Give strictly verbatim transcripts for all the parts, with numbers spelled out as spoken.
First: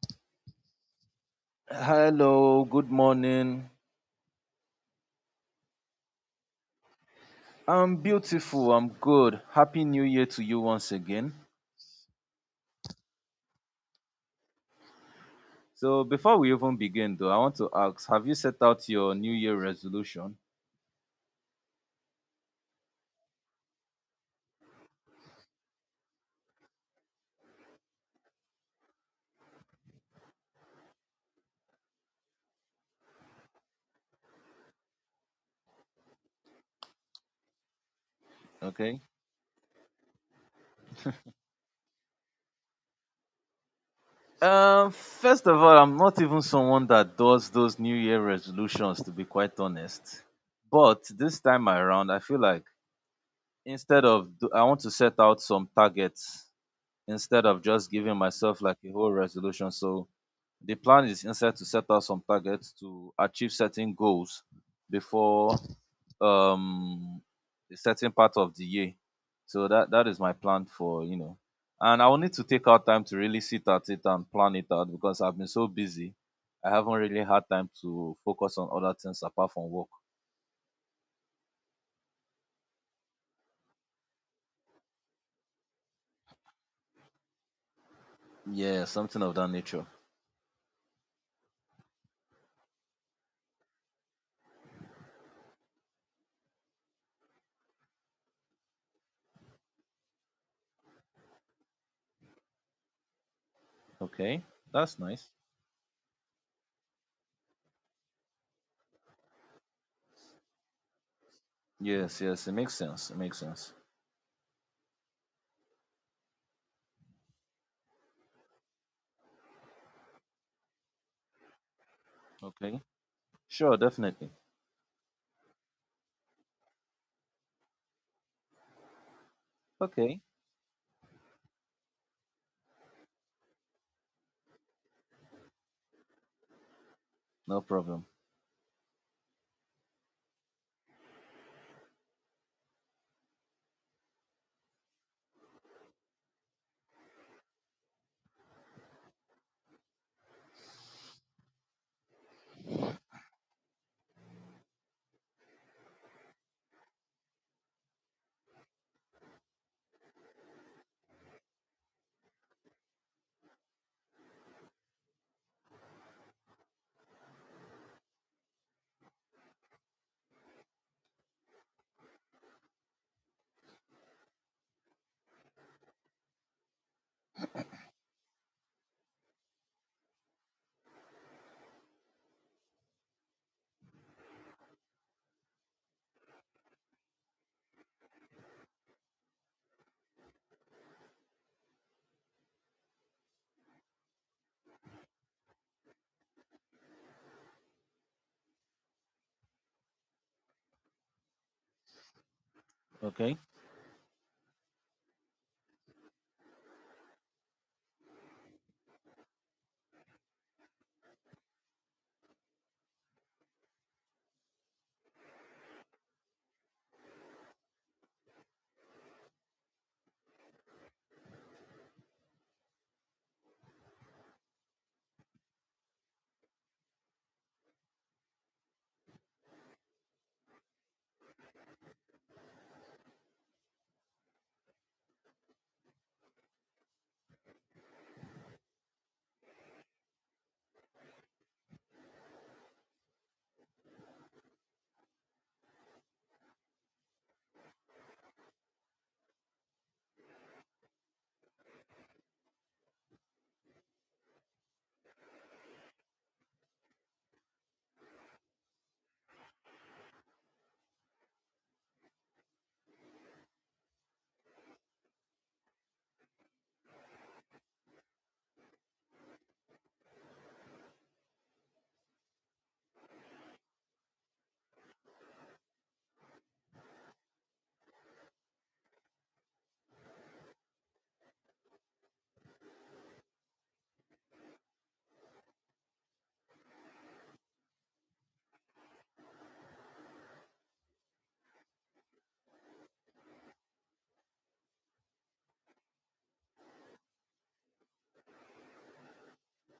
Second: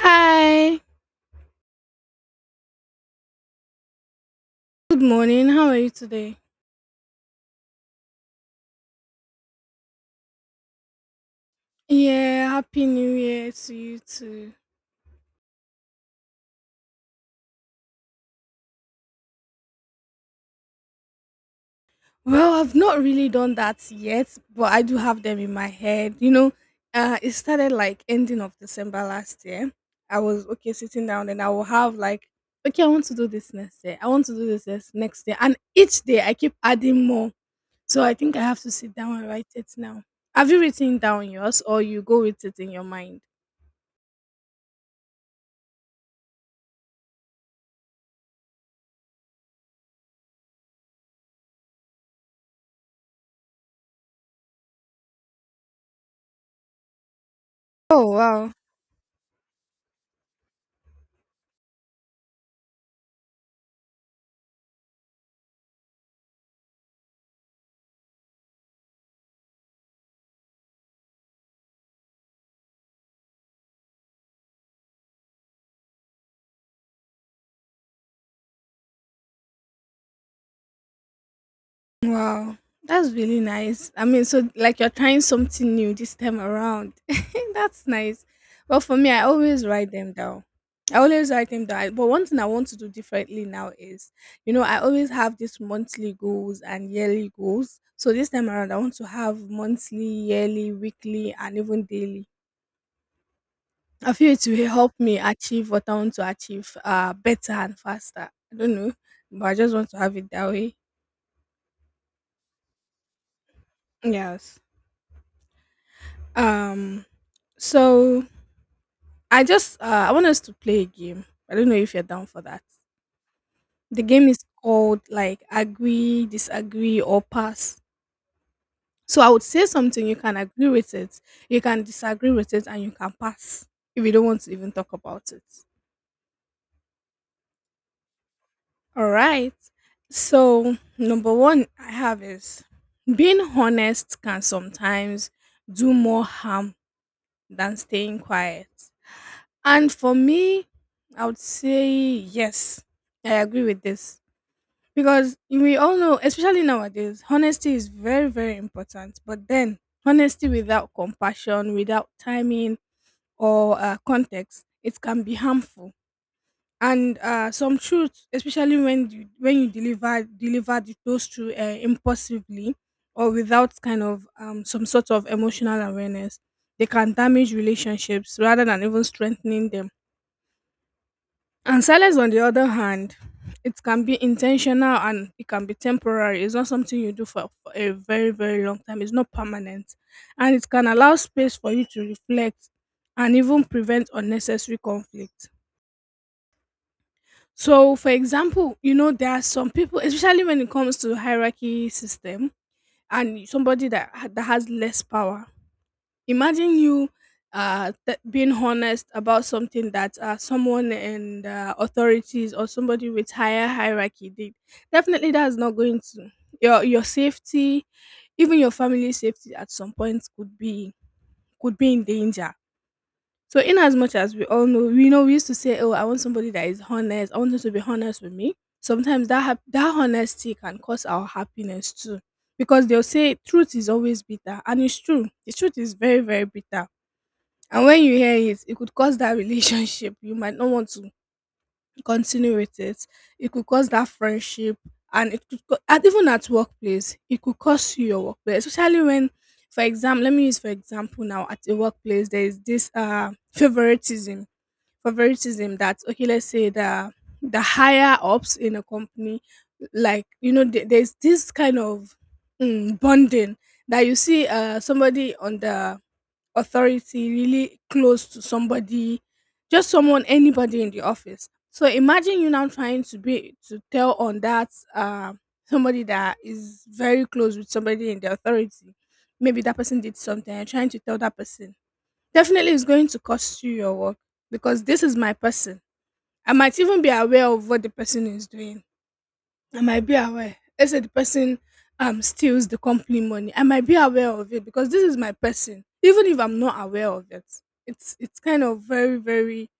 Hi. Hello, good morning. Good morning. How are you today? I'm beautiful, I'm good. Happy New Year to you once again. Yeah, happy new year to you too. So, before we even begin, though, I want to ask, have you set out your New Year resolution? Well, I've not really done that yet, but I do have them in my head. You know, uh it started like ending of December last year. I was okay sitting down and I will have like okay, I want to do this next year. I want to do this this next year. And each day I keep adding more. So I think I have to sit Okay. down and write it now. Have you written down yours or you go with it in your mind? Um, first of all, I'm not even someone that does those New Year resolutions, to be quite honest. But this time around, I feel like instead of, do- I want to set out some targets instead of just Oh giving wow. myself like a whole resolution. So, the plan is instead to set out some targets to achieve certain goals before um a certain part of the year. So that that is my plan for, you know, and I will need to take out time to really sit at it and plan it out because I've been so busy. I haven't really had time to focus on other things apart from work. Wow, that's really nice. I mean, so like you're trying something new this time around. That's nice. Well, Yeah, for me, something I of that always nature. write them down. I always write them down. But one thing I want to do differently now is, you know, I always have these monthly goals and yearly goals. So this time around, I want to have monthly, yearly, weekly, and even daily. I feel Okay, it will help that's me nice. achieve what I want to achieve uh, better and faster. I don't know, but I just want to have it that way. Yes, yes, it makes sense. It makes sense. Yes. Um, So I just uh, I want us to play a game. I don't know if you're down for that. Okay, sure, The game definitely. is called like agree, disagree, or pass. So I would say something, you Okay, can agree with it, you can disagree with it, and you can pass if you don't want to even talk about it. no problem. All right. So number one I have is being honest can sometimes do more harm than staying quiet. And for me, I would say yes. I agree with this. Because we all know, especially nowadays, honesty is very, very important. But then, honesty without compassion, without timing or uh, context, it can be harmful. And uh, some truth, especially when you when you deliver deliver the- those truth uh, impulsively or without kind of um, some sort of emotional awareness, they can damage relationships rather than even strengthening them. And silence, on the other hand, it can be intentional and it can be temporary. It's not something you do for, for a very, very long time. It's not permanent. And it can allow space for you to reflect and even prevent unnecessary conflict. So, for example, you know, there are some people, especially when it comes to hierarchy system Okay, and somebody that, ha- that has less power. Imagine you uh th- being honest about something that uh, someone and uh, authorities or somebody with higher hierarchy did. Definitely, that's not going to, your, your safety, even your family's safety at some point could be, could be in danger. So in as much as we all know, we know we used to say, oh, I want somebody that is honest, I want them to be honest with me. Sometimes that hap- that honesty can cause our happiness too, because they'll say truth is always bitter, and it's true, the truth is very, very bitter. And when you hear it, it could cause that relationship. You might not want to continue with it. It could cause that friendship, and it could, co- and even at workplace, it could cost you your workplace. Especially when, for example, let me use for example now, at the workplace, there is this uh favoritism, favoritism, that okay, let's say the the higher ups in a company, like you know, there- there's this kind of mm, bonding that you see uh somebody on the authority really close to somebody, just someone, anybody in the office. So imagine you now trying to be to tell on that, uh, somebody that is very close with somebody in the authority, maybe that person did something, and trying to tell that person. Definitely it's going to cost you your work, because this is my person. I might even be aware of what the person is doing. I might be aware. Let's say the person um steals the company money. I might be aware of it, because this is my person. Even if I'm not aware of it, it's it's kind of very, very,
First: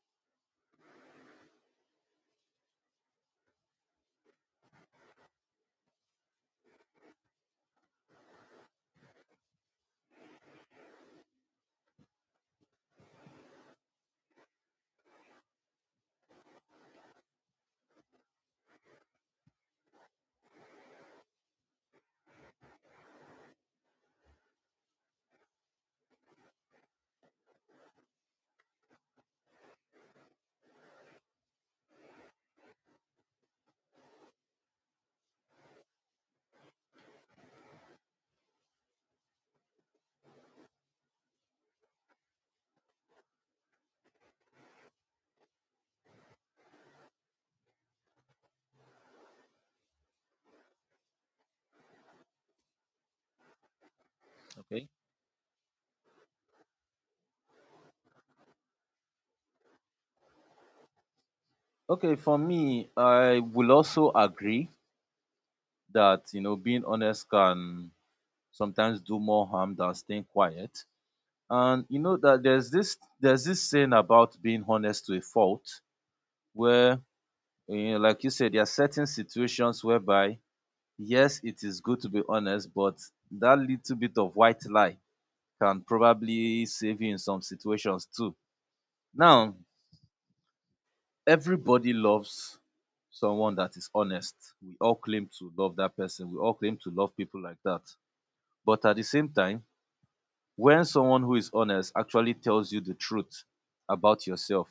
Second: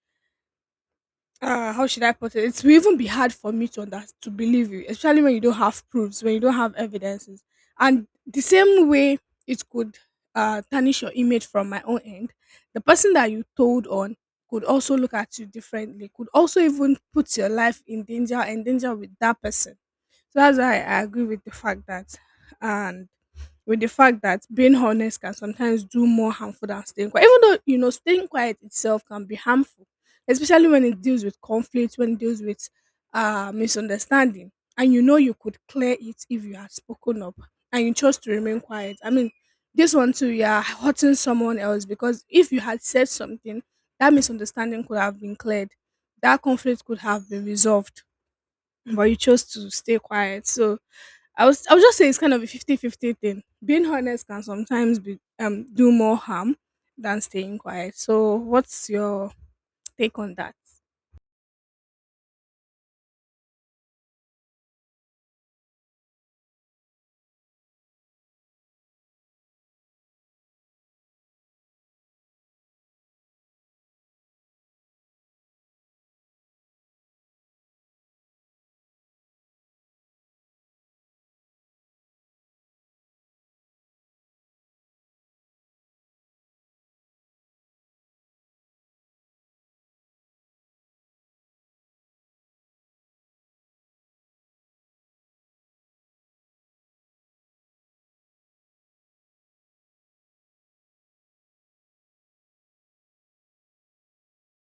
uh how should I put it? It will even be hard for me to under- to believe you, especially when you don't have proofs, when you don't have evidences. And the same way, it could uh tarnish your image. From my own end, the person that you told on could also look at you differently, could also even put your life in danger, endanger with that person. So that's why I agree with the fact that, and with the fact that being honest can sometimes do more harmful than staying quiet. Even though, you know, staying quiet itself can be harmful, especially when it deals with conflict, when it deals with uh, misunderstanding. And you know, you could clear it if you had spoken up and you chose to remain quiet. I mean, this one too, you are hurting someone else, because if you had said something, that misunderstanding could have been cleared, that conflict could have been resolved, but you chose to stay quiet. So, I was I would just say it's kind of a fifty-fifty thing. Being honest can okay. sometimes be um do more harm than staying quiet. So what's your take on that? Okay, for me, I will also agree that, you know, being honest can sometimes do more harm than staying quiet. And you know that there's this there's this saying about being honest to a fault where, you know, like you said, there are certain situations whereby yes, it is good to be honest, but that little bit of white lie can probably save you in some situations too. Now, everybody loves someone that is honest. We all claim to love that person. We all claim to love people like that. But at the same time, when someone who is honest actually tells you the truth about yourself,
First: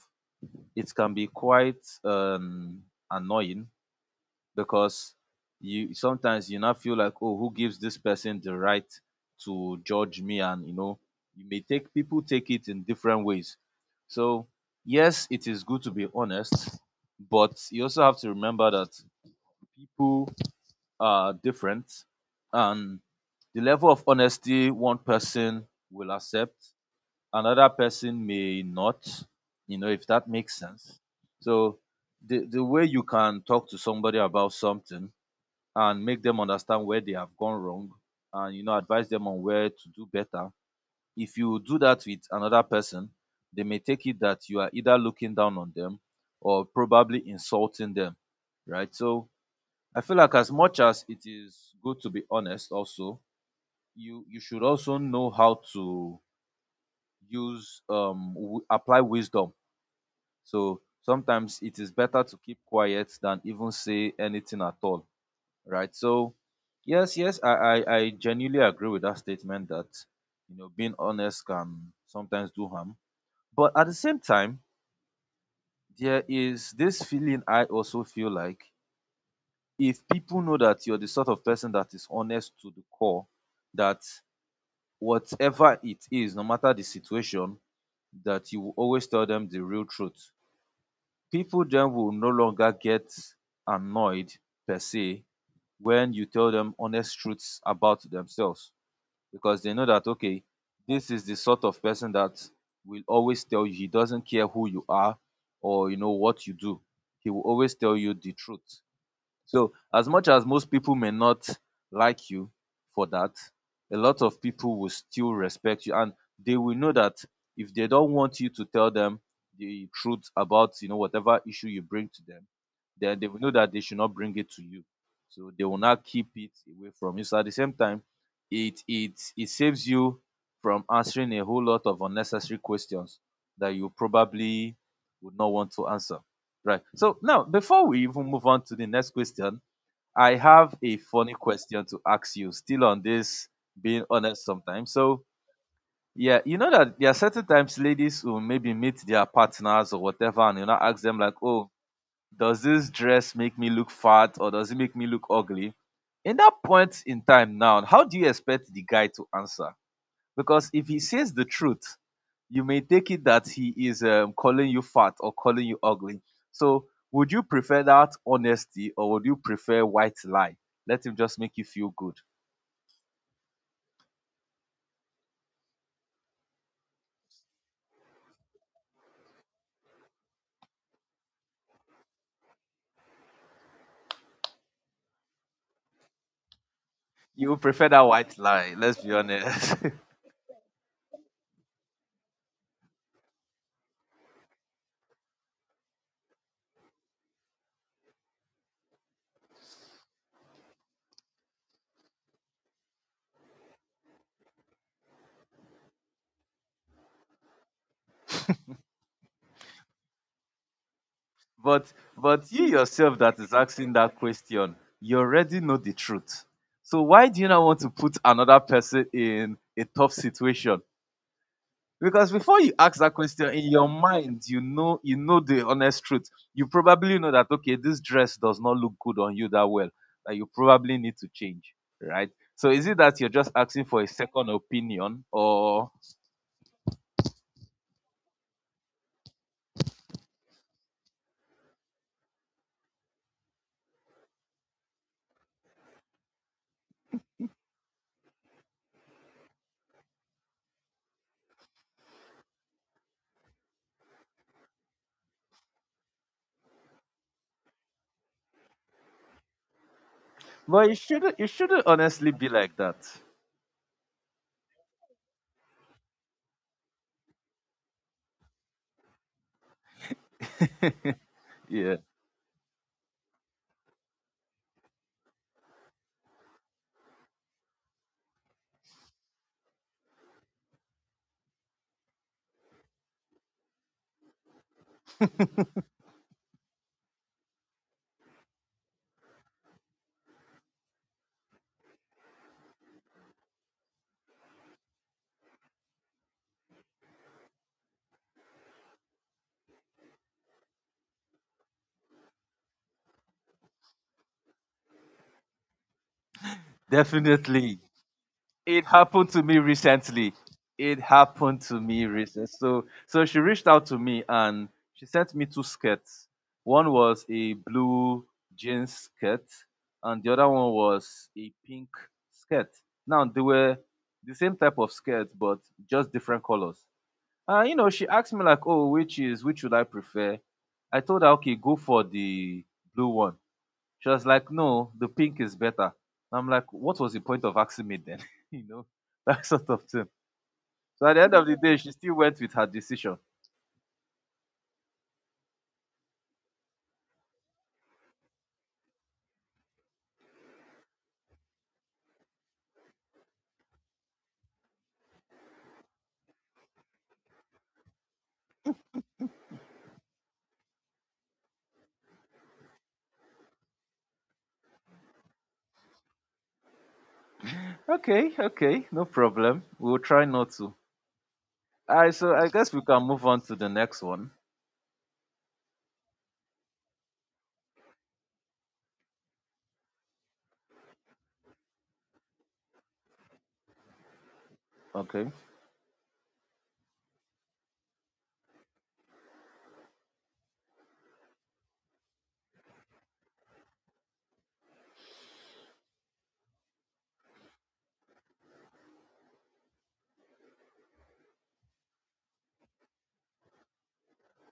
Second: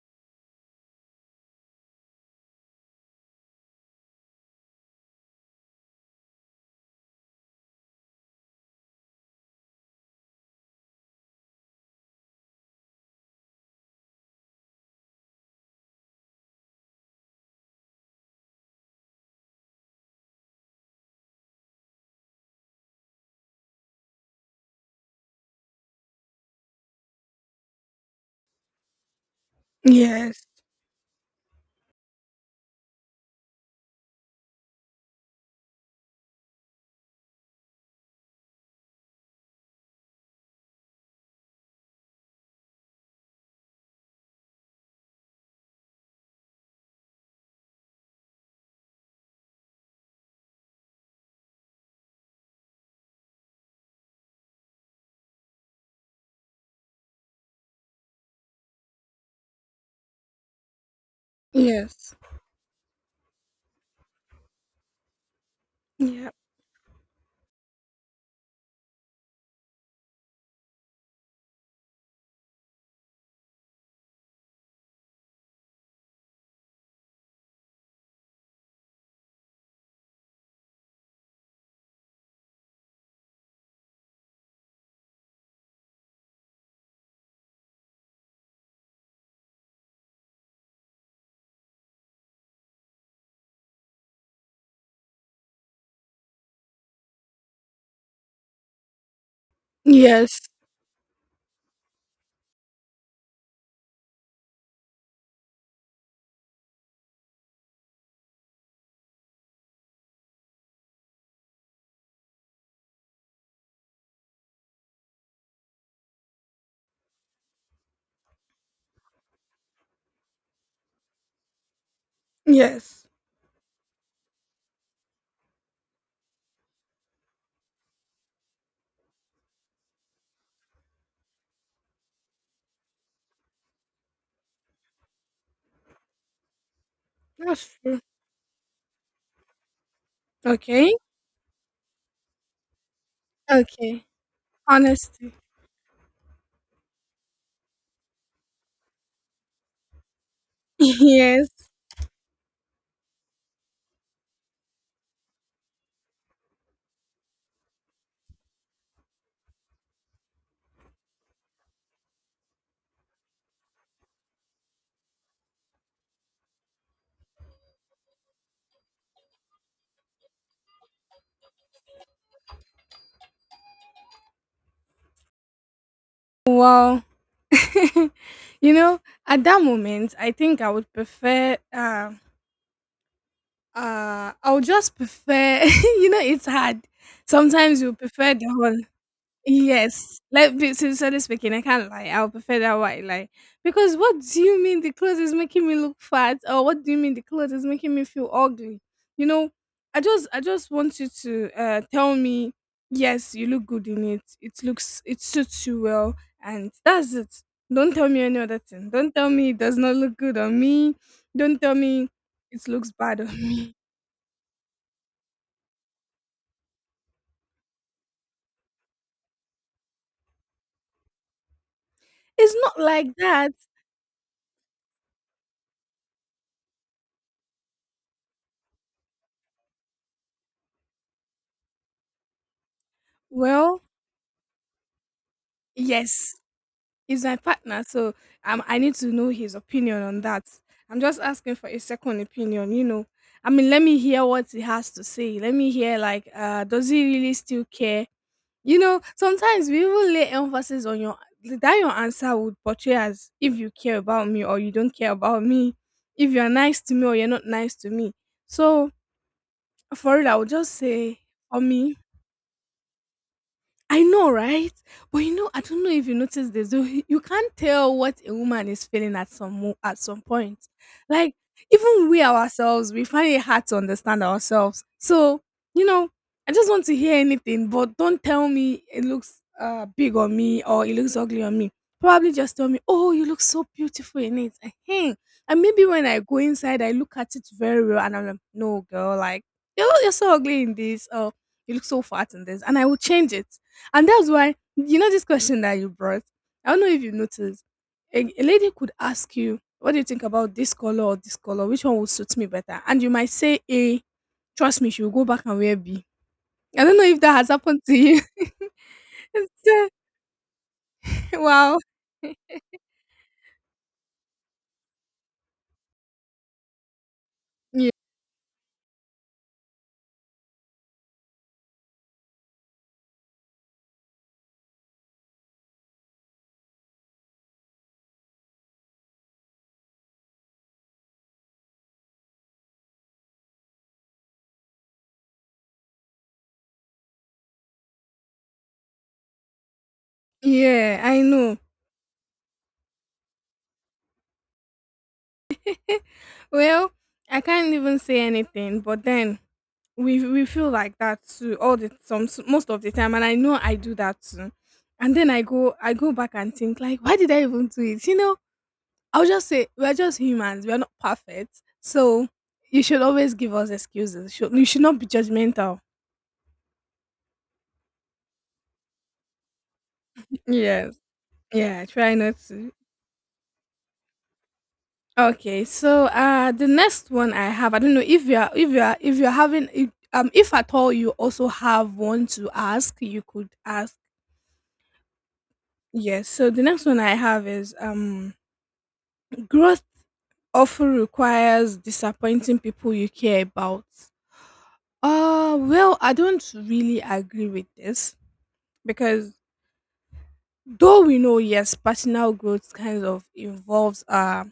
it can be quite um, annoying because you sometimes you now feel like, oh, who gives this person the right to judge me? And you know you may take, people take it in different ways. So yes, it is good to be honest, but you also have to remember that people are different, and the level of honesty one person will accept another person may not, you know, if that Yes. makes sense. So the the way you can talk to somebody about something and make them understand where they have gone wrong, and you know advise them on where to do better, if you do that with another person, they may take it that you are either looking down on them or probably insulting them, right? So I feel like as much as it is good to be honest also, you you should also know how to use um w- apply wisdom. So sometimes it is Yes. better to keep quiet than even say anything at all, right? Yeah. So yes, yes, I, I, I genuinely agree with that statement that, you know being honest can sometimes do harm. But at the same time, there is this feeling I also feel like if people know that you're the sort of person that is honest to the core, that whatever it is, no matter the situation, that you will always tell them the real truth. People then will no longer get annoyed per se when you tell them honest truths about themselves, because they know that, Yes. okay, this is the sort of person that will always tell you, he doesn't care who you are or you know what you do, he will always tell you the truth. So as much as most people may not like you for that, a lot of people will still respect you, and they will know that if they don't want you to tell them the truth about, you know, whatever issue you bring to them, Yes. then they will know that they should not bring it to you. So they will not keep it away from you. So at the same time, it it it saves you from answering a whole lot of unnecessary questions that you probably would not want to answer. Right. So now, That's before true. we even move on to the next question, I have Okay. a funny question to ask you, still on this Okay. being honest sometimes. So, Honesty. yeah, you know that there are certain times ladies will maybe meet their partners or whatever, and you know, ask them, like, Yes. oh, does this dress make me look fat, or does it make me look ugly? In that point in time now, how do you expect the guy to answer? Because if he says the truth, you may take it that he is, um, calling you fat or calling you ugly. So, would you prefer that honesty or would you prefer white lie? Let him just make you feel good. Wow. You know, at that moment I think I would prefer um uh, I would just prefer, you know, it's hard. You Sometimes prefer you that prefer white the lie, whole. let's be honest. Yes, like be- sincerely speaking, I can't lie. I'll prefer that white lie, because what do you mean the clothes is making me look fat, or what do you mean the clothes is making me feel ugly? You know, I just I just want you to uh, tell me, yes, you look good in it. It looks, it suits you well, and that's it. Don't tell me any other thing. Don't tell me it does not look good on me. Don't tell But me but you it looks yourself bad on that is me. asking that question, you already know the truth. So why do you not want to put another person in a tough situation? Because It's before you not ask that like question, that. in your mind, you know you know the honest truth. You probably know that, okay, this dress does not look good on you that well. That you probably need to change, right? So is it that you're just Well, asking for a second opinion, or? yes, he's my partner, so um, I need to know his opinion on that. I'm just asking for a second opinion, you know. I mean, let me hear what he has to say. Let me hear, like, uh, does he really still care? You know, sometimes we even lay emphasis on your, that your answer would portray as if you care about me or you don't care about me, if you're nice to me or you're not nice to me. So for it, I would just But it say, shouldn't. It for shouldn't me, honestly be like that. I know, right? But you know, I don't know if you noticed this. Though, you can't tell what a woman is feeling at some mo- at some point. Like, Yeah, even we ourselves, we find it hard to understand ourselves. So, you know, I just want to hear anything, but don't tell me it looks uh big on me or it looks ugly on me. Probably just tell me, oh, you look so beautiful in it. Ehen. And maybe when I go inside, I look at it very well, and I'm like, no, girl, like, you're you're so ugly in this. Or you look so fat in this, and I will change it. And that's why, you know, this question that you brought, I don't know if you noticed, a, a lady could ask you, what do you think about this color or this color? Which one will suit me better? And you might say A, trust me, she will go back and wear B. I don't know if that has definitely. happened to you. It happened to me It's, recently. It uh, happened to wow. me recently. So so she reached out to me and she sent me two skirts. One was a Yeah. blue jeans skirt and the other one was a pink skirt. Now they were the same type of skirt, but just different colors. And you know, she asked me like, "Oh, which is which should I prefer?" I told her, "Okay, go for the blue one." She was like, no, the pink is better. And I'm like, what was the point of asking me then? You know, that sort of thing. Yeah, So at I the end of the know. day, she still went with her decision. Well, I can't even say anything, but then we we feel like that too all the some most of the time, and I know I do that too. And then i go I go back and think like, why did I even do it? You know, I'll just say we're just humans. We're not perfect. So you should always give us excuses. Should- You should not be judgmental. Okay, okay, no problem. We'll try not to. Yes. Yeah, All try right, so not I to. guess we can move on to the next one. Okay, so uh the next one I have, I don't know if you are if you are if you're having, if, um if at all you also have one to ask, you could ask. Okay. Yes. So the next one I have is um growth often requires disappointing people you care about. Uh well, I don't really agree with this, because though we know, yes, personal growth kind of involves uh,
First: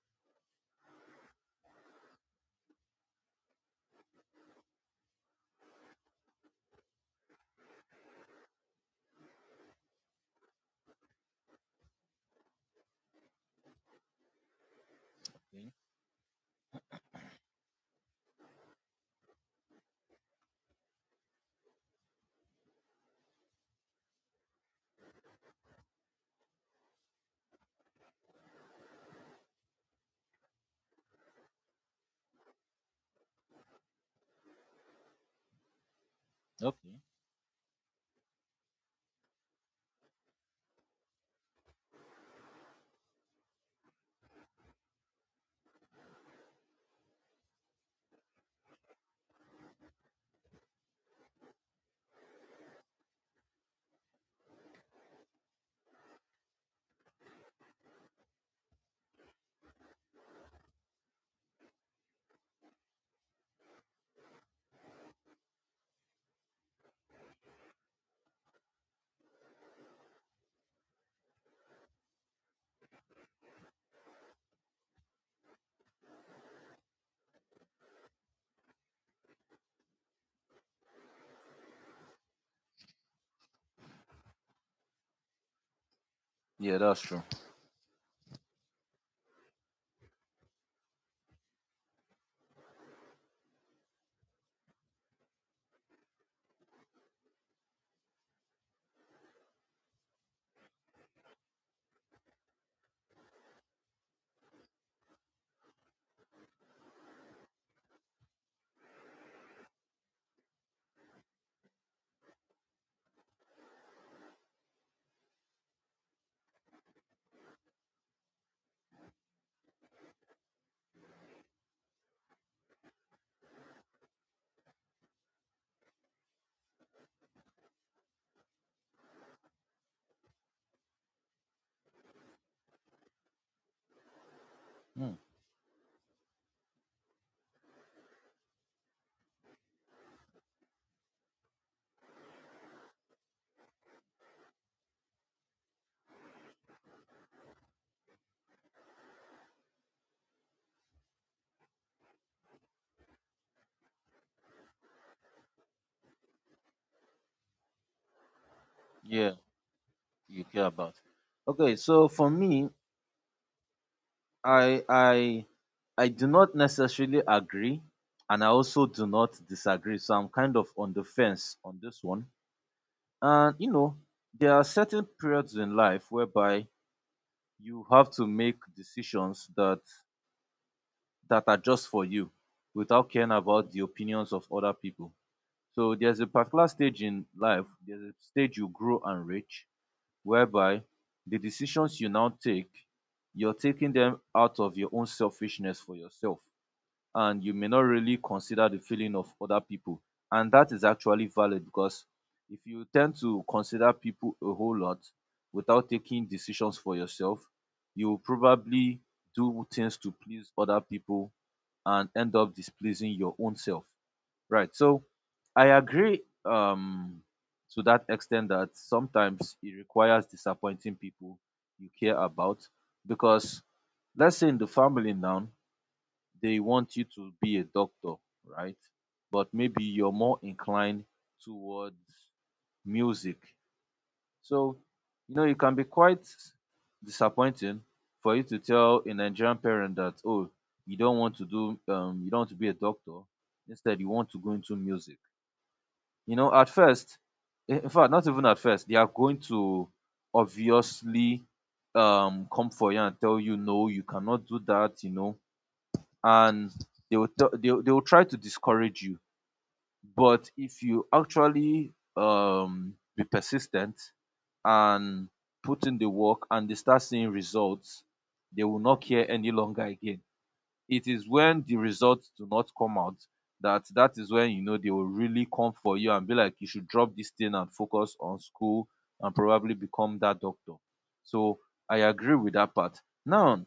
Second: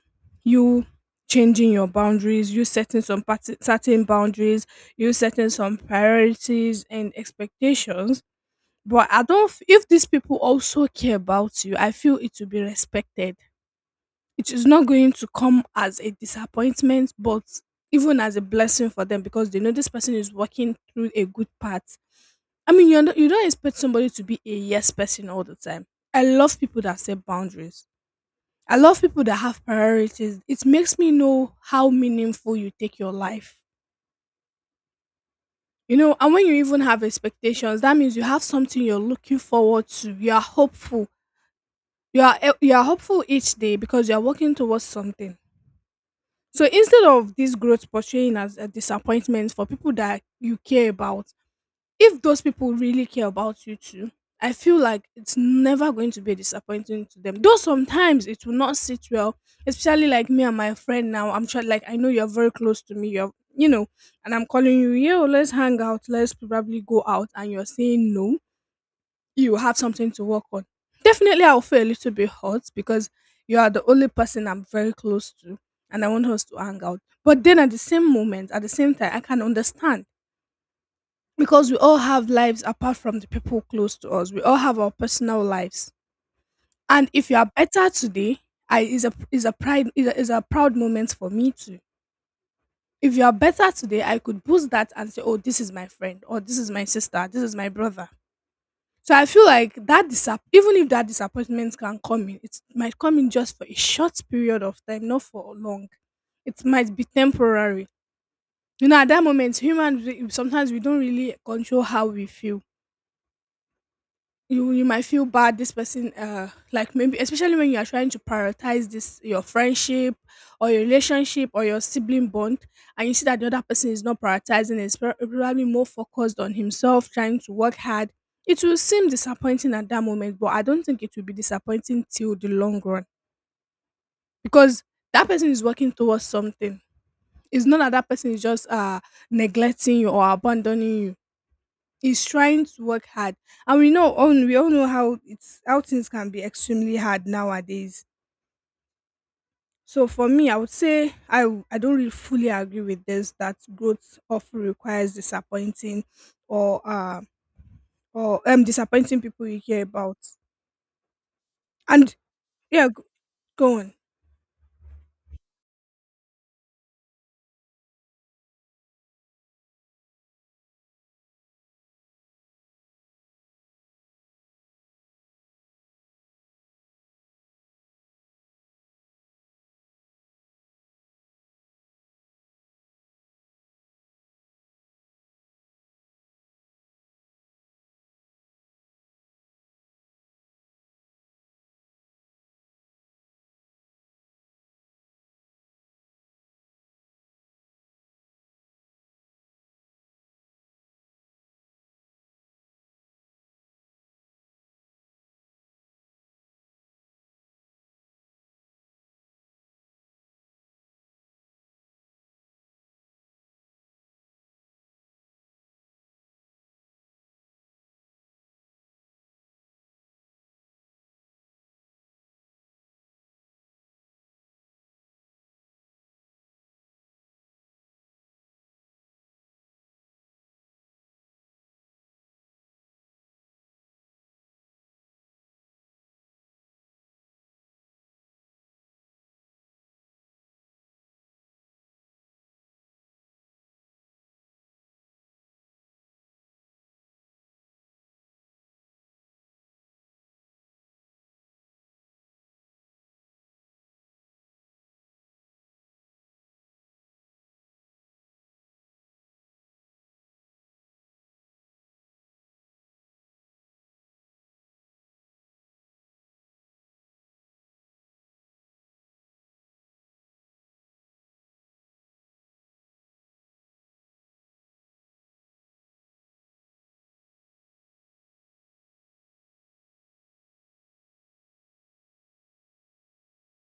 you changing your boundaries, you setting some part- certain boundaries, you setting some priorities and expectations. But I don't. f- If these people also care about you, I feel it will be respected. It is not going to come as a disappointment, but even as a blessing for them because they know this person is working through a good path. I mean, you don't- you don't expect somebody to be a yes person all the time. I love people that set boundaries. I love people that have priorities. It makes me know how meaningful you take your life. You know, and when you Nope. even have expectations, that means you have something you're looking forward to. You are hopeful. You are e- you are hopeful each day because you are working towards something. So instead of this growth portraying as a disappointment for people that you care about, if those people really care about you too, I feel like it's never going to be a disappointing to them. Though sometimes it will not sit well, especially like me and my friend now. I'm trying, like, I know you're very close to me. You're, you know, and I'm calling you, yo, let's hang out, let's probably go out, and you're saying no. You have something to work on. Definitely, I'll feel a little bit hurt because you are the only person I'm very close to, and I want us to hang out. But then at the same moment, at the same time, I can understand because we all have lives apart from the people close to us. We all have our personal lives. Yeah, that's And true. if you are better today, I is a is a pride is a, is a proud moment for me too. If you are better today, I could boost that and say, "Oh, this is my friend, or this is my sister, this is my brother." So I feel like that disapp- even if that disappointment can come in, it might come in just for a short period of time, not for long. It might be temporary. You know, at that moment, human re- sometimes we don't really control how we feel. You you might feel bad this person uh like maybe especially when you are trying to prioritize this your friendship or your relationship or your sibling bond, and you see that the other person is not prioritizing is pro- probably more focused on himself trying to work hard. It will seem disappointing at that moment, but I don't think it will be disappointing till the long run because Hmm. that person is working towards something. It's not that that person is just uh neglecting you or abandoning you. Is trying to work hard, and we know all we all know how it's how things can be extremely hard nowadays. So for me, I would say i w- I don't really fully agree with this, that growth often requires disappointing or uh or um disappointing Yeah, people you care about. you care about. Okay, so And for me, yeah g- go on. I I I do not necessarily agree, and I also do not disagree. So I'm kind of on the fence on this one. And you know, there are certain periods in life whereby you have to make decisions that that are just for you without caring about the opinions of other people. So there's a particular stage in life, there's a stage you grow and reach whereby the decisions you now take, you're taking them out of your own selfishness for yourself, and you may not really consider the feeling of other people. And that is actually valid because if you tend to consider people a whole lot without taking decisions for yourself, you will probably do things to please other people and end up displeasing your own self. Right. So I agree, um, to that extent that sometimes it requires disappointing people you care about, because let's say in the family now, they want you to be a doctor, right? But maybe you're more inclined towards music. So, you know, it can be quite disappointing for you to tell a Nigerian parent that, oh, you don't want to do, um, you don't want to be a doctor. Instead, you want to go into music. You know, at first, in in fact, not even at first, they are going to obviously um come for you and tell you, no, you cannot do that, you know and they will tell they will they will try to discourage you. But if you actually, um, be persistent and put in the work and they start seeing results, they will not care any longer again. It is when the results do not come out that that is when you know they will really come for you and be like, you should drop this thing and focus on school and probably become that doctor. So I agree with that part. Now,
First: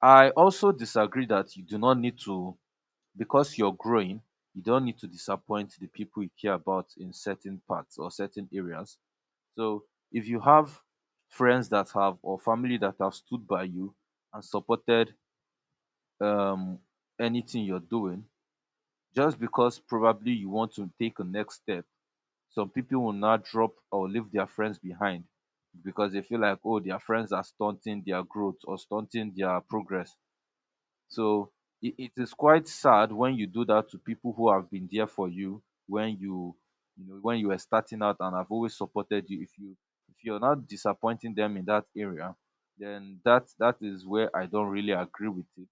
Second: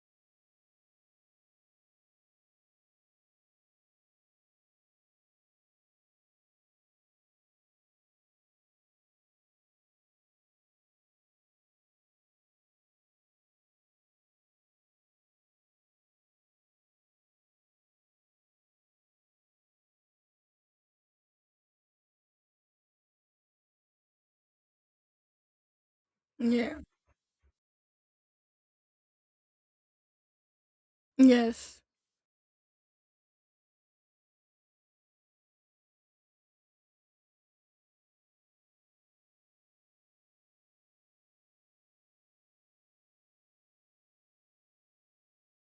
I also disagree that you do not need to, because you're growing, you don't need to disappoint the people you care about in certain parts or certain areas. So if you have friends that have or family that have stood by you and supported, um, anything you're doing, just because probably you want to take a next step, some people will now drop or leave their friends behind because they feel like, Yeah. oh, their friends are stunting their growth or stunting their progress. So Yes. it, it is quite sad when you do that to people who have been there for you when you you know when you were starting out and have always supported you. If you if you're not disappointing them in that area, then that that is where I don't really agree with it.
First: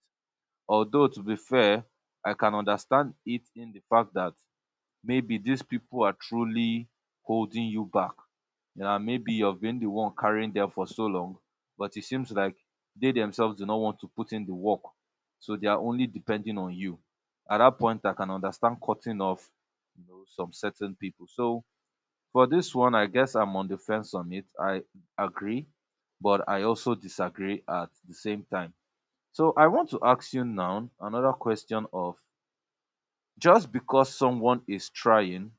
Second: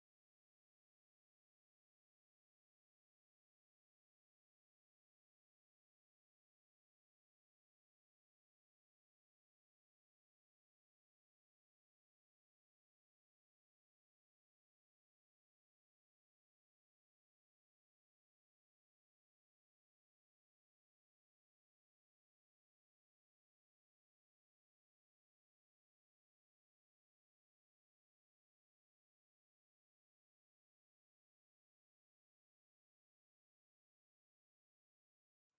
Although to be fair, I can understand it in the fact that maybe these people are truly holding you back. You know, maybe you've been the one carrying them for so long, but it seems like they themselves do not want to put in the work. So they are only depending on you. At that point, I can understand cutting off, you know, some certain people. So for this one, I guess I'm on the fence on it. I agree, but I also disagree at the same time. So I want to ask you now another question of, just because someone is trying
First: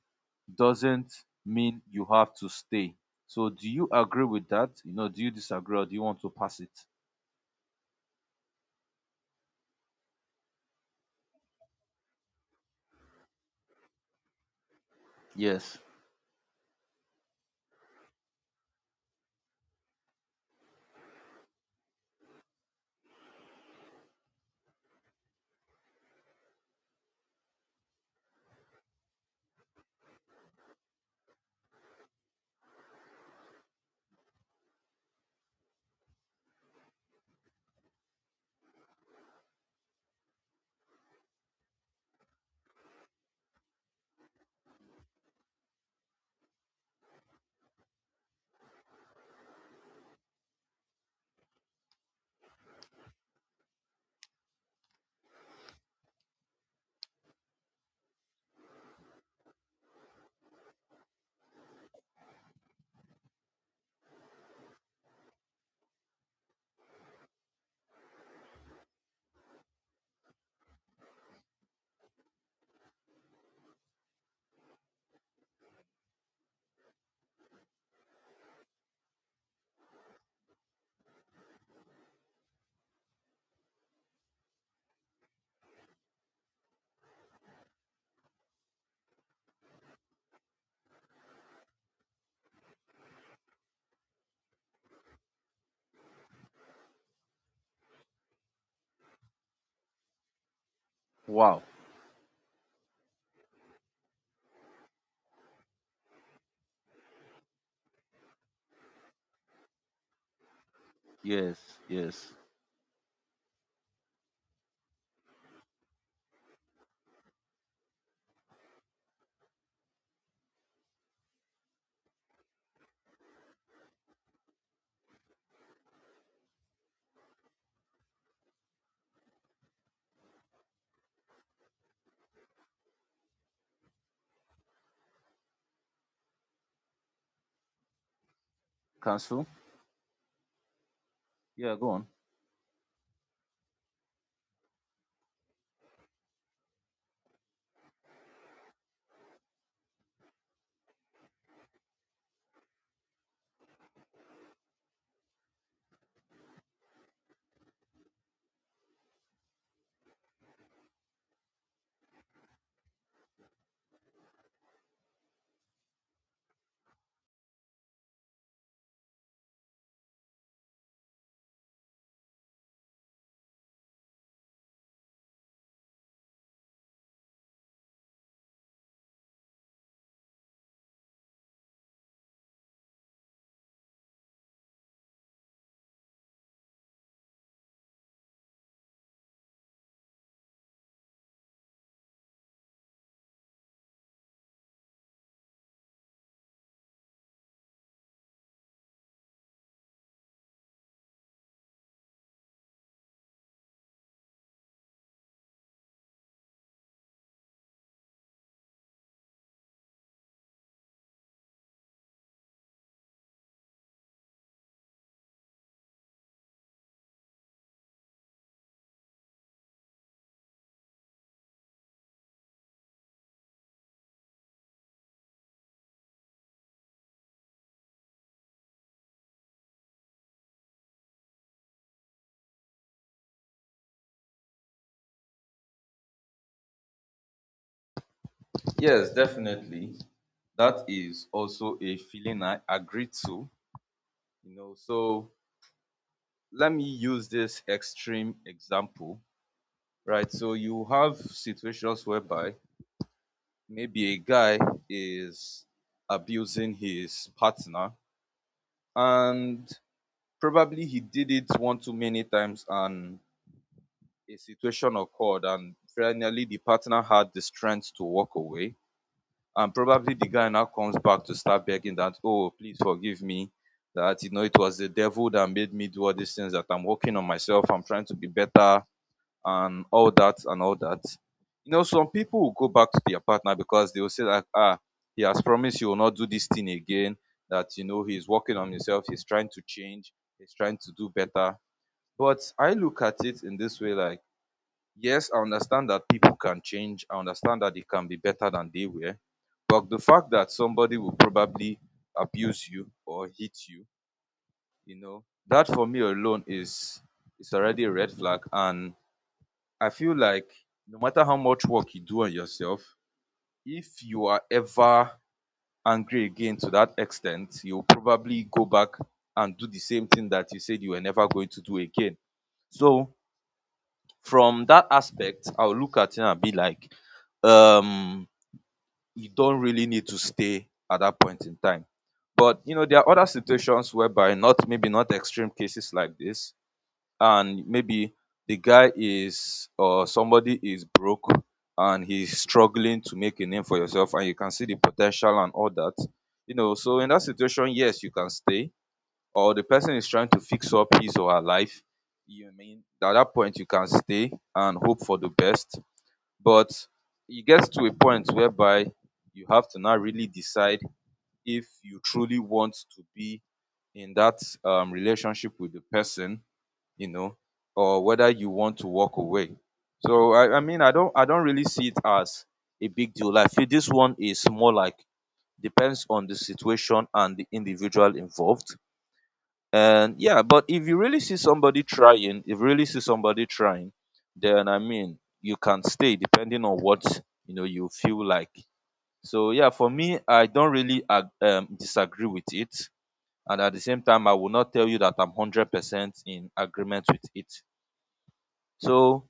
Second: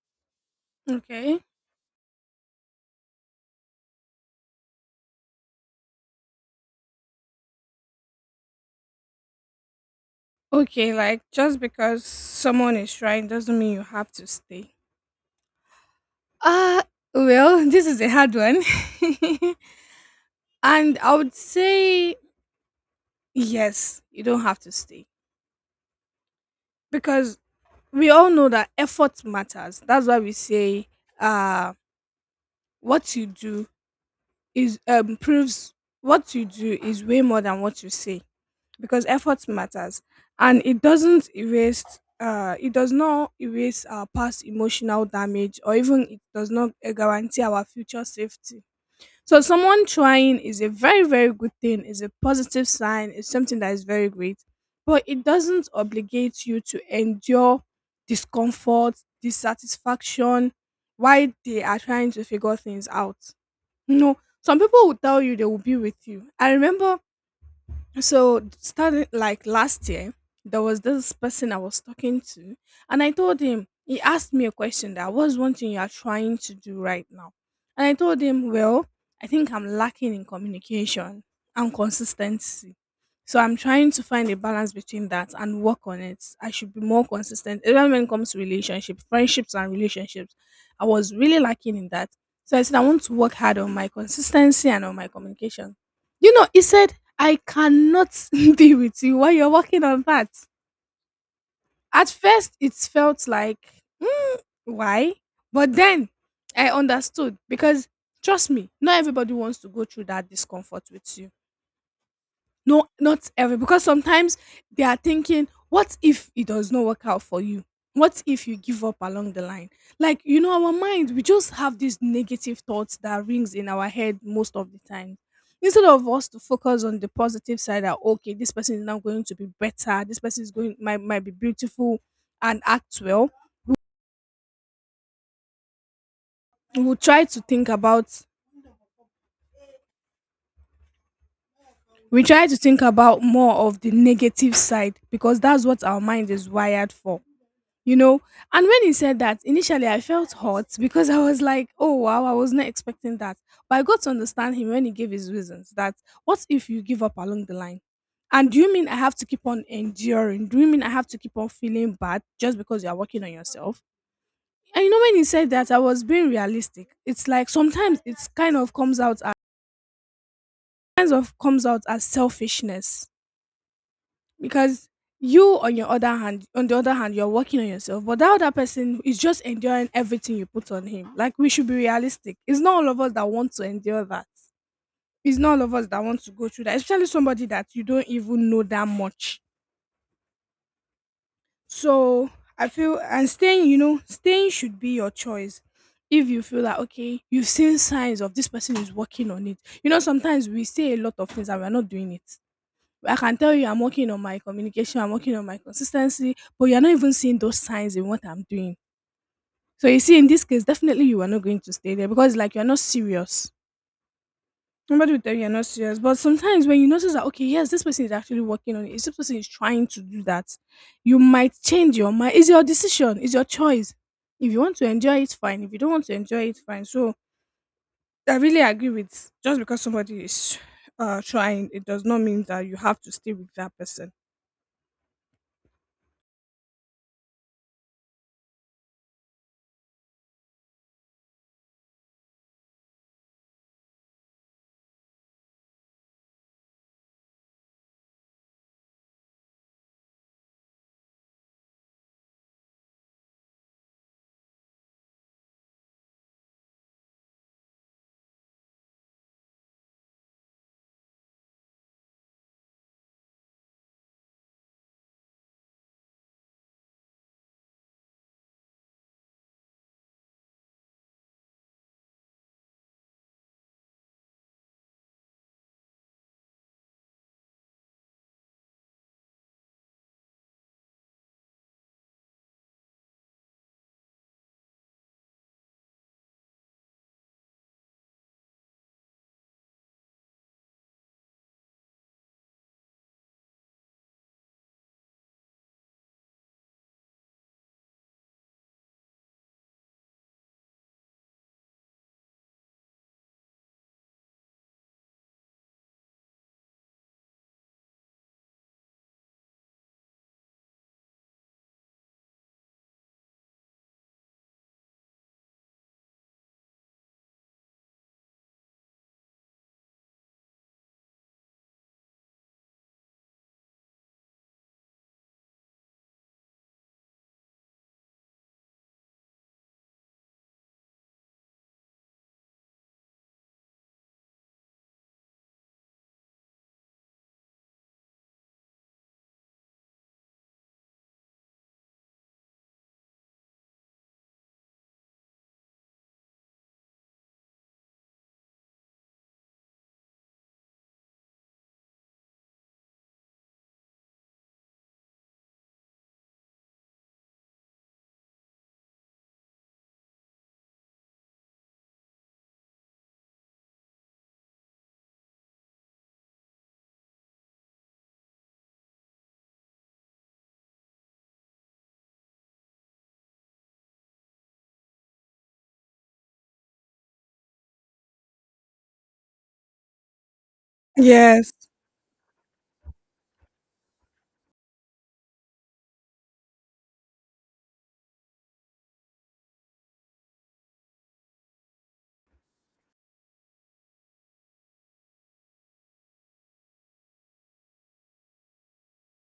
doesn't Okay. mean you have to stay. So do you agree with that? You know, do you disagree or do you want to pass it? Okay, like just because someone is trying doesn't mean you have to stay. Yes. uh well, this is a hard one. And I would say yes, you don't have to stay because we all know that effort matters. That's why we say uh what you do is um proves what you do is way more than what you say, because effort matters, and it doesn't erase, uh it does not erase our past emotional damage, or even it does not guarantee our future safety. So someone trying is a very, very good thing, is a positive sign, is something that is very great. But it doesn't obligate you to endure discomfort, dissatisfaction while they are trying to figure things out. No, some people will tell you they will be with you. I remember, so starting like last year, there was this person I was talking to, and I told him, he asked me a question that what's one thing you are trying to do right now, and I told him, well, I think I'm lacking in communication and consistency. So I'm trying to find a balance between that and work on it. I should be more consistent. Even when it comes to relationships, friendships and relationships, I was really lacking in that. So I said I want to work hard on my consistency and on my communication. You know, he said I cannot deal with you while you're working on that. Wow. At first, it felt like, mm, why? But then I understood because trust me, not everybody wants to go through that discomfort with you. Yes. Yes. No, not every because sometimes they are thinking, what if it does not work out for you? What if you give up along the line? Like, you know, our mind, we just have these negative thoughts that rings in our head most of the time. Instead of us to focus on the positive side that okay, this person is now going to be better, this person is going might might be beautiful and act well, we will try to think about Cancel? Yeah, go on. we try to think about more of the negative side, because that's what our mind is wired for, you know. And when he said that initially, I felt hot because I was like, oh wow, I was not expecting that. But I got to understand him when he gave his reasons that what if you give up along the line, and do you mean I have to keep on enduring, do you mean I have to keep on feeling bad just because you are working on yourself? And you know, when he said that, I was being realistic. It's like sometimes it's kind of comes out as kind of comes out as selfishness, because you on your other hand on the other hand you're working on yourself, but that other person is just enduring everything you put on him. Like, we should be realistic, it's not all of us that want to endure that. It's not all of us that want to go through that, especially somebody that you don't even know that much. So I feel, and staying you know staying should be your choice. If you feel like okay, you've seen signs of this person is working on it, you know, sometimes we say a lot of things and we're not doing it. I can tell you I'm working on my communication, I'm working on my consistency, but you're not even seeing those signs in what I'm doing. So you see, in this case, definitely you are not going to stay there because like you're not serious. Nobody will tell you you're not serious. But sometimes when you notice that okay, yes, this person is actually working on it, this person is trying to do that, you might change your mind. It's your decision, it's your choice. If you want to enjoy it, fine. If you don't want to enjoy it, fine. So I really agree with, just because somebody is uh trying, it does not mean that you have to stay with that person. Yes, definitely. That is also a feeling I agree to. You know, so let me use this extreme example, right? So you have situations whereby maybe a guy is abusing his partner, and probably he did it one too many times and a situation occurred and finally the partner had the strength to walk away, and probably the guy now comes back to start begging that, oh, please forgive me, that you know it was the devil that made me do all these things, that I'm working on myself, I'm trying to be better, and all that, and all that. You know, some people will go back to their partner because they will say like, ah, he has promised he will not do this thing again, that you know he's working on himself, he's trying to change, he's trying to do better. But I look at it in this way, like, yes, I understand that people can change. I understand that it can be better than they were. But the fact that somebody will probably abuse you or hit you, you know, that for me alone is is already a red flag. And I feel like no matter how much work you do on yourself, if you are ever angry again to that extent, you'll probably go back and do the same thing that you said you were never going to do again. So from that aspect, I will look at it and be like, um, you don't really need to stay at that point in time. But you know, there are other situations whereby not, maybe not extreme cases like this, and maybe the guy is, or somebody is broke and he's struggling to make a name for yourself, and you can see the potential and all that. You know, so in that situation, yes, you can stay, or the person is trying to fix up his or her life, you mean at that point you can stay and hope for the best. But e get to a point whereby you have to now really decide if you truly want to be in that um relationship with the person, you know, or whether you want to walk away. So I, I mean, I don't I don't really see it as a big deal. I feel this one is more like depends on the situation and the individual involved. And yeah, but if you really see Yes. somebody trying, if you really see somebody trying, then I mean, you can stay depending on what you know you feel like. So yeah, for me, I don't really ag- um, disagree with it, and at the same time, I will not tell you that I'm hundred percent in agreement with it. So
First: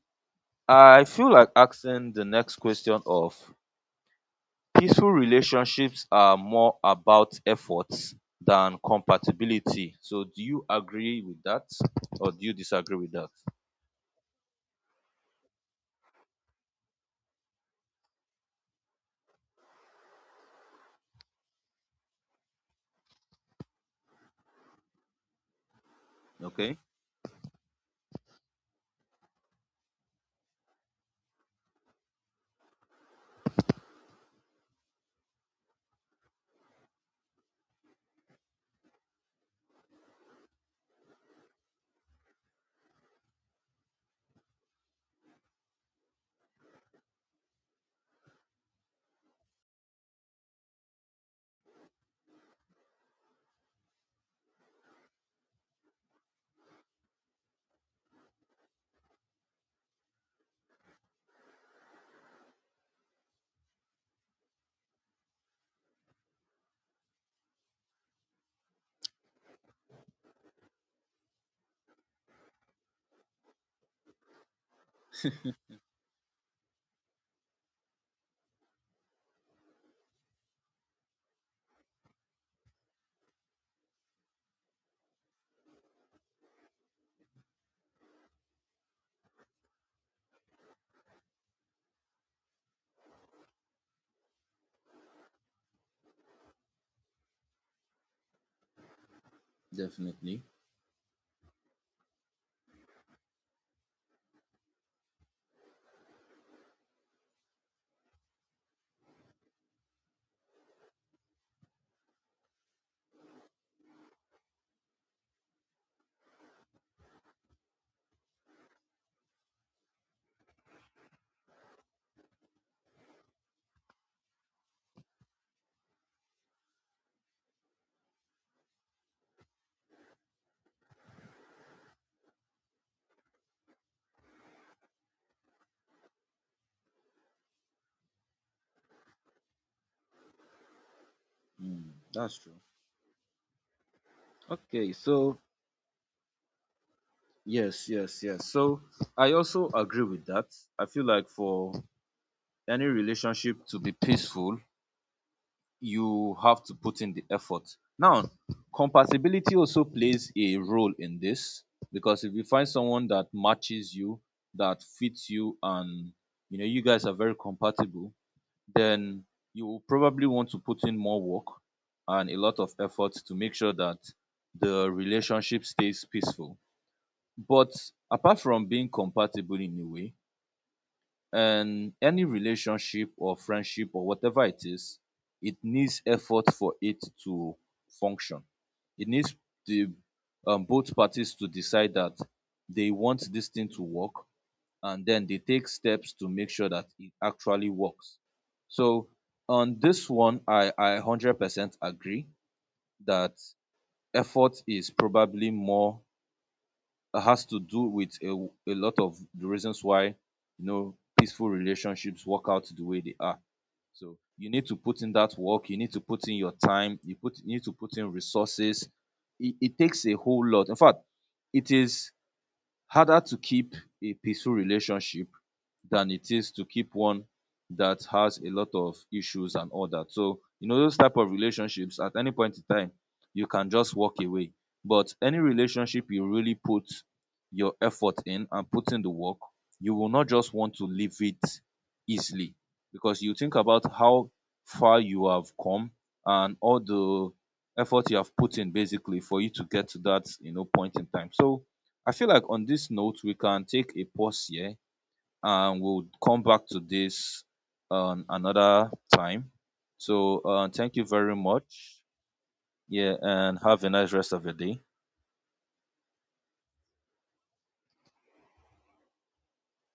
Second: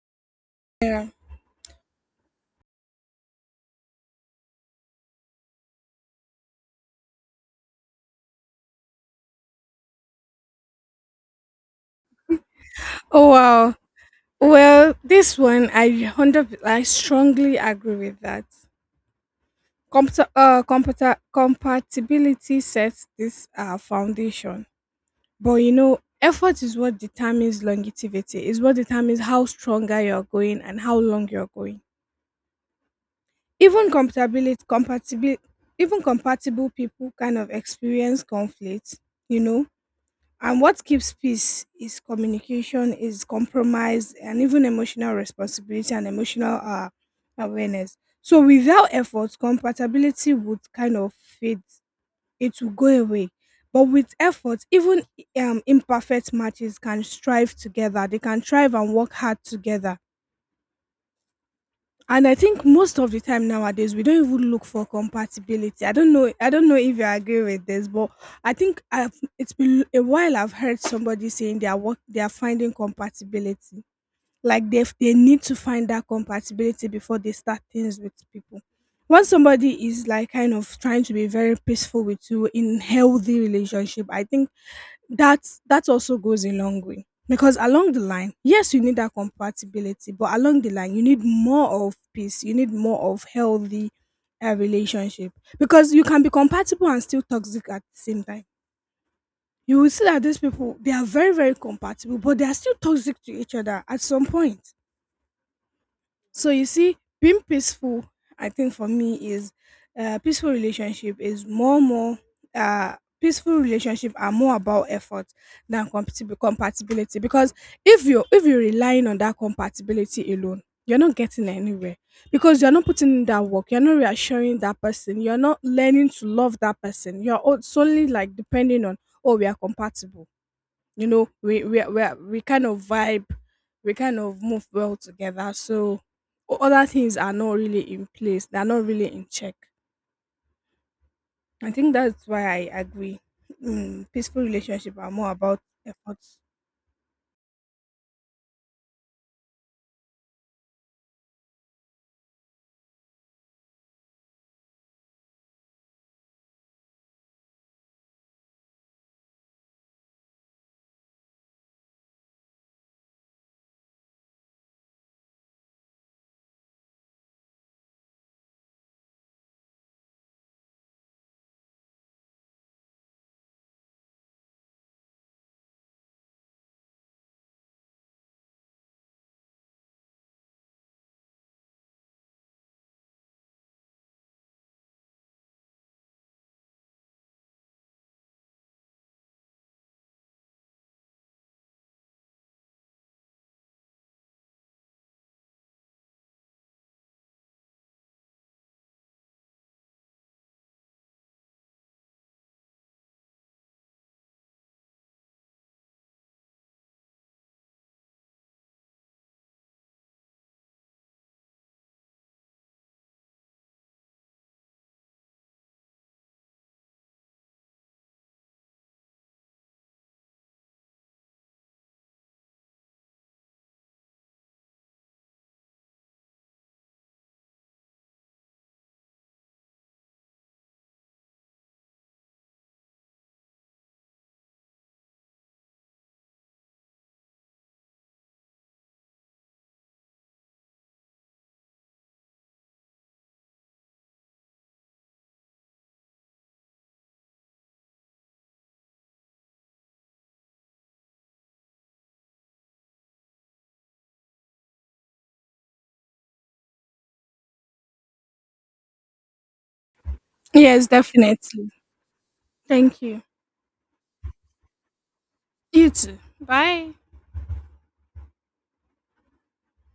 I Yeah. feel like asking the next question of, peaceful relationships are more about efforts than compatibility. So, do you agree with that or do you disagree with that? Oh wow. Well, this one I hundred I strongly agree with that. Computer uh computer Compatibility sets this uh foundation. But you know, effort is Okay, what determines longevity, is what determines how stronger you're going and how long you're going. Even compatibility compatible, even compatible people kind of experience conflicts, you know. And what keeps peace is communication, is compromise, and even emotional responsibility and emotional, uh, awareness. So without effort, compatibility would kind of fade. It will go away. But with effort, even um, imperfect matches can strive together. They can thrive and work hard together. And I think most of the time nowadays we don't even look for compatibility. I don't know. I don't know if you agree with this, but I think I've, it's been a while. I've heard somebody saying they are work, they are finding compatibility, like they, they need to find that compatibility before they start things with people. Once somebody is like kind of trying to be very peaceful with you in healthy relationship, I think that's that also goes a long way, because along the line yes, you need that compatibility, but along the line you need more of peace, you need more of healthy, uh, relationship, because you can be compatible and still toxic at the same time. You will see that these definitely. people, they are very, very compatible, but they are still toxic to each other at some point. So you see, being peaceful, I think for me is, uh, peaceful relationship is more more uh peaceful relationship are more about effort than compati- compatibility, because if you are if you're relying on that compatibility alone, you're not getting anywhere, because you're not putting in that work, you're not reassuring that person, you're not learning to love that person, you're o- solely like depending on, oh, we are compatible. You know, we we we, are- we kind of vibe, we kind of move well together. So o- other things are not really in place, they're not really in check. I think Mm, that's that's why true. I agree, mm, peaceful Okay, relationship are more so about efforts. yes, yes, yes. So, I also agree with that. I feel like for any relationship to be peaceful, you have to put in the effort. Now, compatibility also plays a role in this because if you find someone that matches you, that fits you, and you know you guys are very compatible, then you will probably want to put in more work and a lot of effort to make sure that the relationship stays peaceful. But apart from being compatible in a way, and any relationship or friendship or whatever it is, it needs effort for it to function. It needs the um, both parties to decide that they want this thing to work and then they take steps to make sure that it actually works. So on this one, I, I one hundred percent agree that effort is probably more, has to do with a a lot of the reasons why you know peaceful relationships work out the way they are. So you need to put in that work, you need to put in your time, you put you need to put in resources. It, it takes a whole lot. In fact, it is harder to keep a peaceful relationship than it is to keep one that has a lot of issues and all that. So, you know, those type of relationships at any point in time, you can just walk away. But any relationship you really put your effort in and put in the work, you will not just want to leave it easily because you think about how far you have come and all the effort you have put in basically for you to get to that you know point in time. So I feel like on this note, we can take a pause here and we'll come back to this on another time. So, uh, Yes, thank you very definitely. much. Thank Yeah, you. and have a nice rest of your day. You too, bye.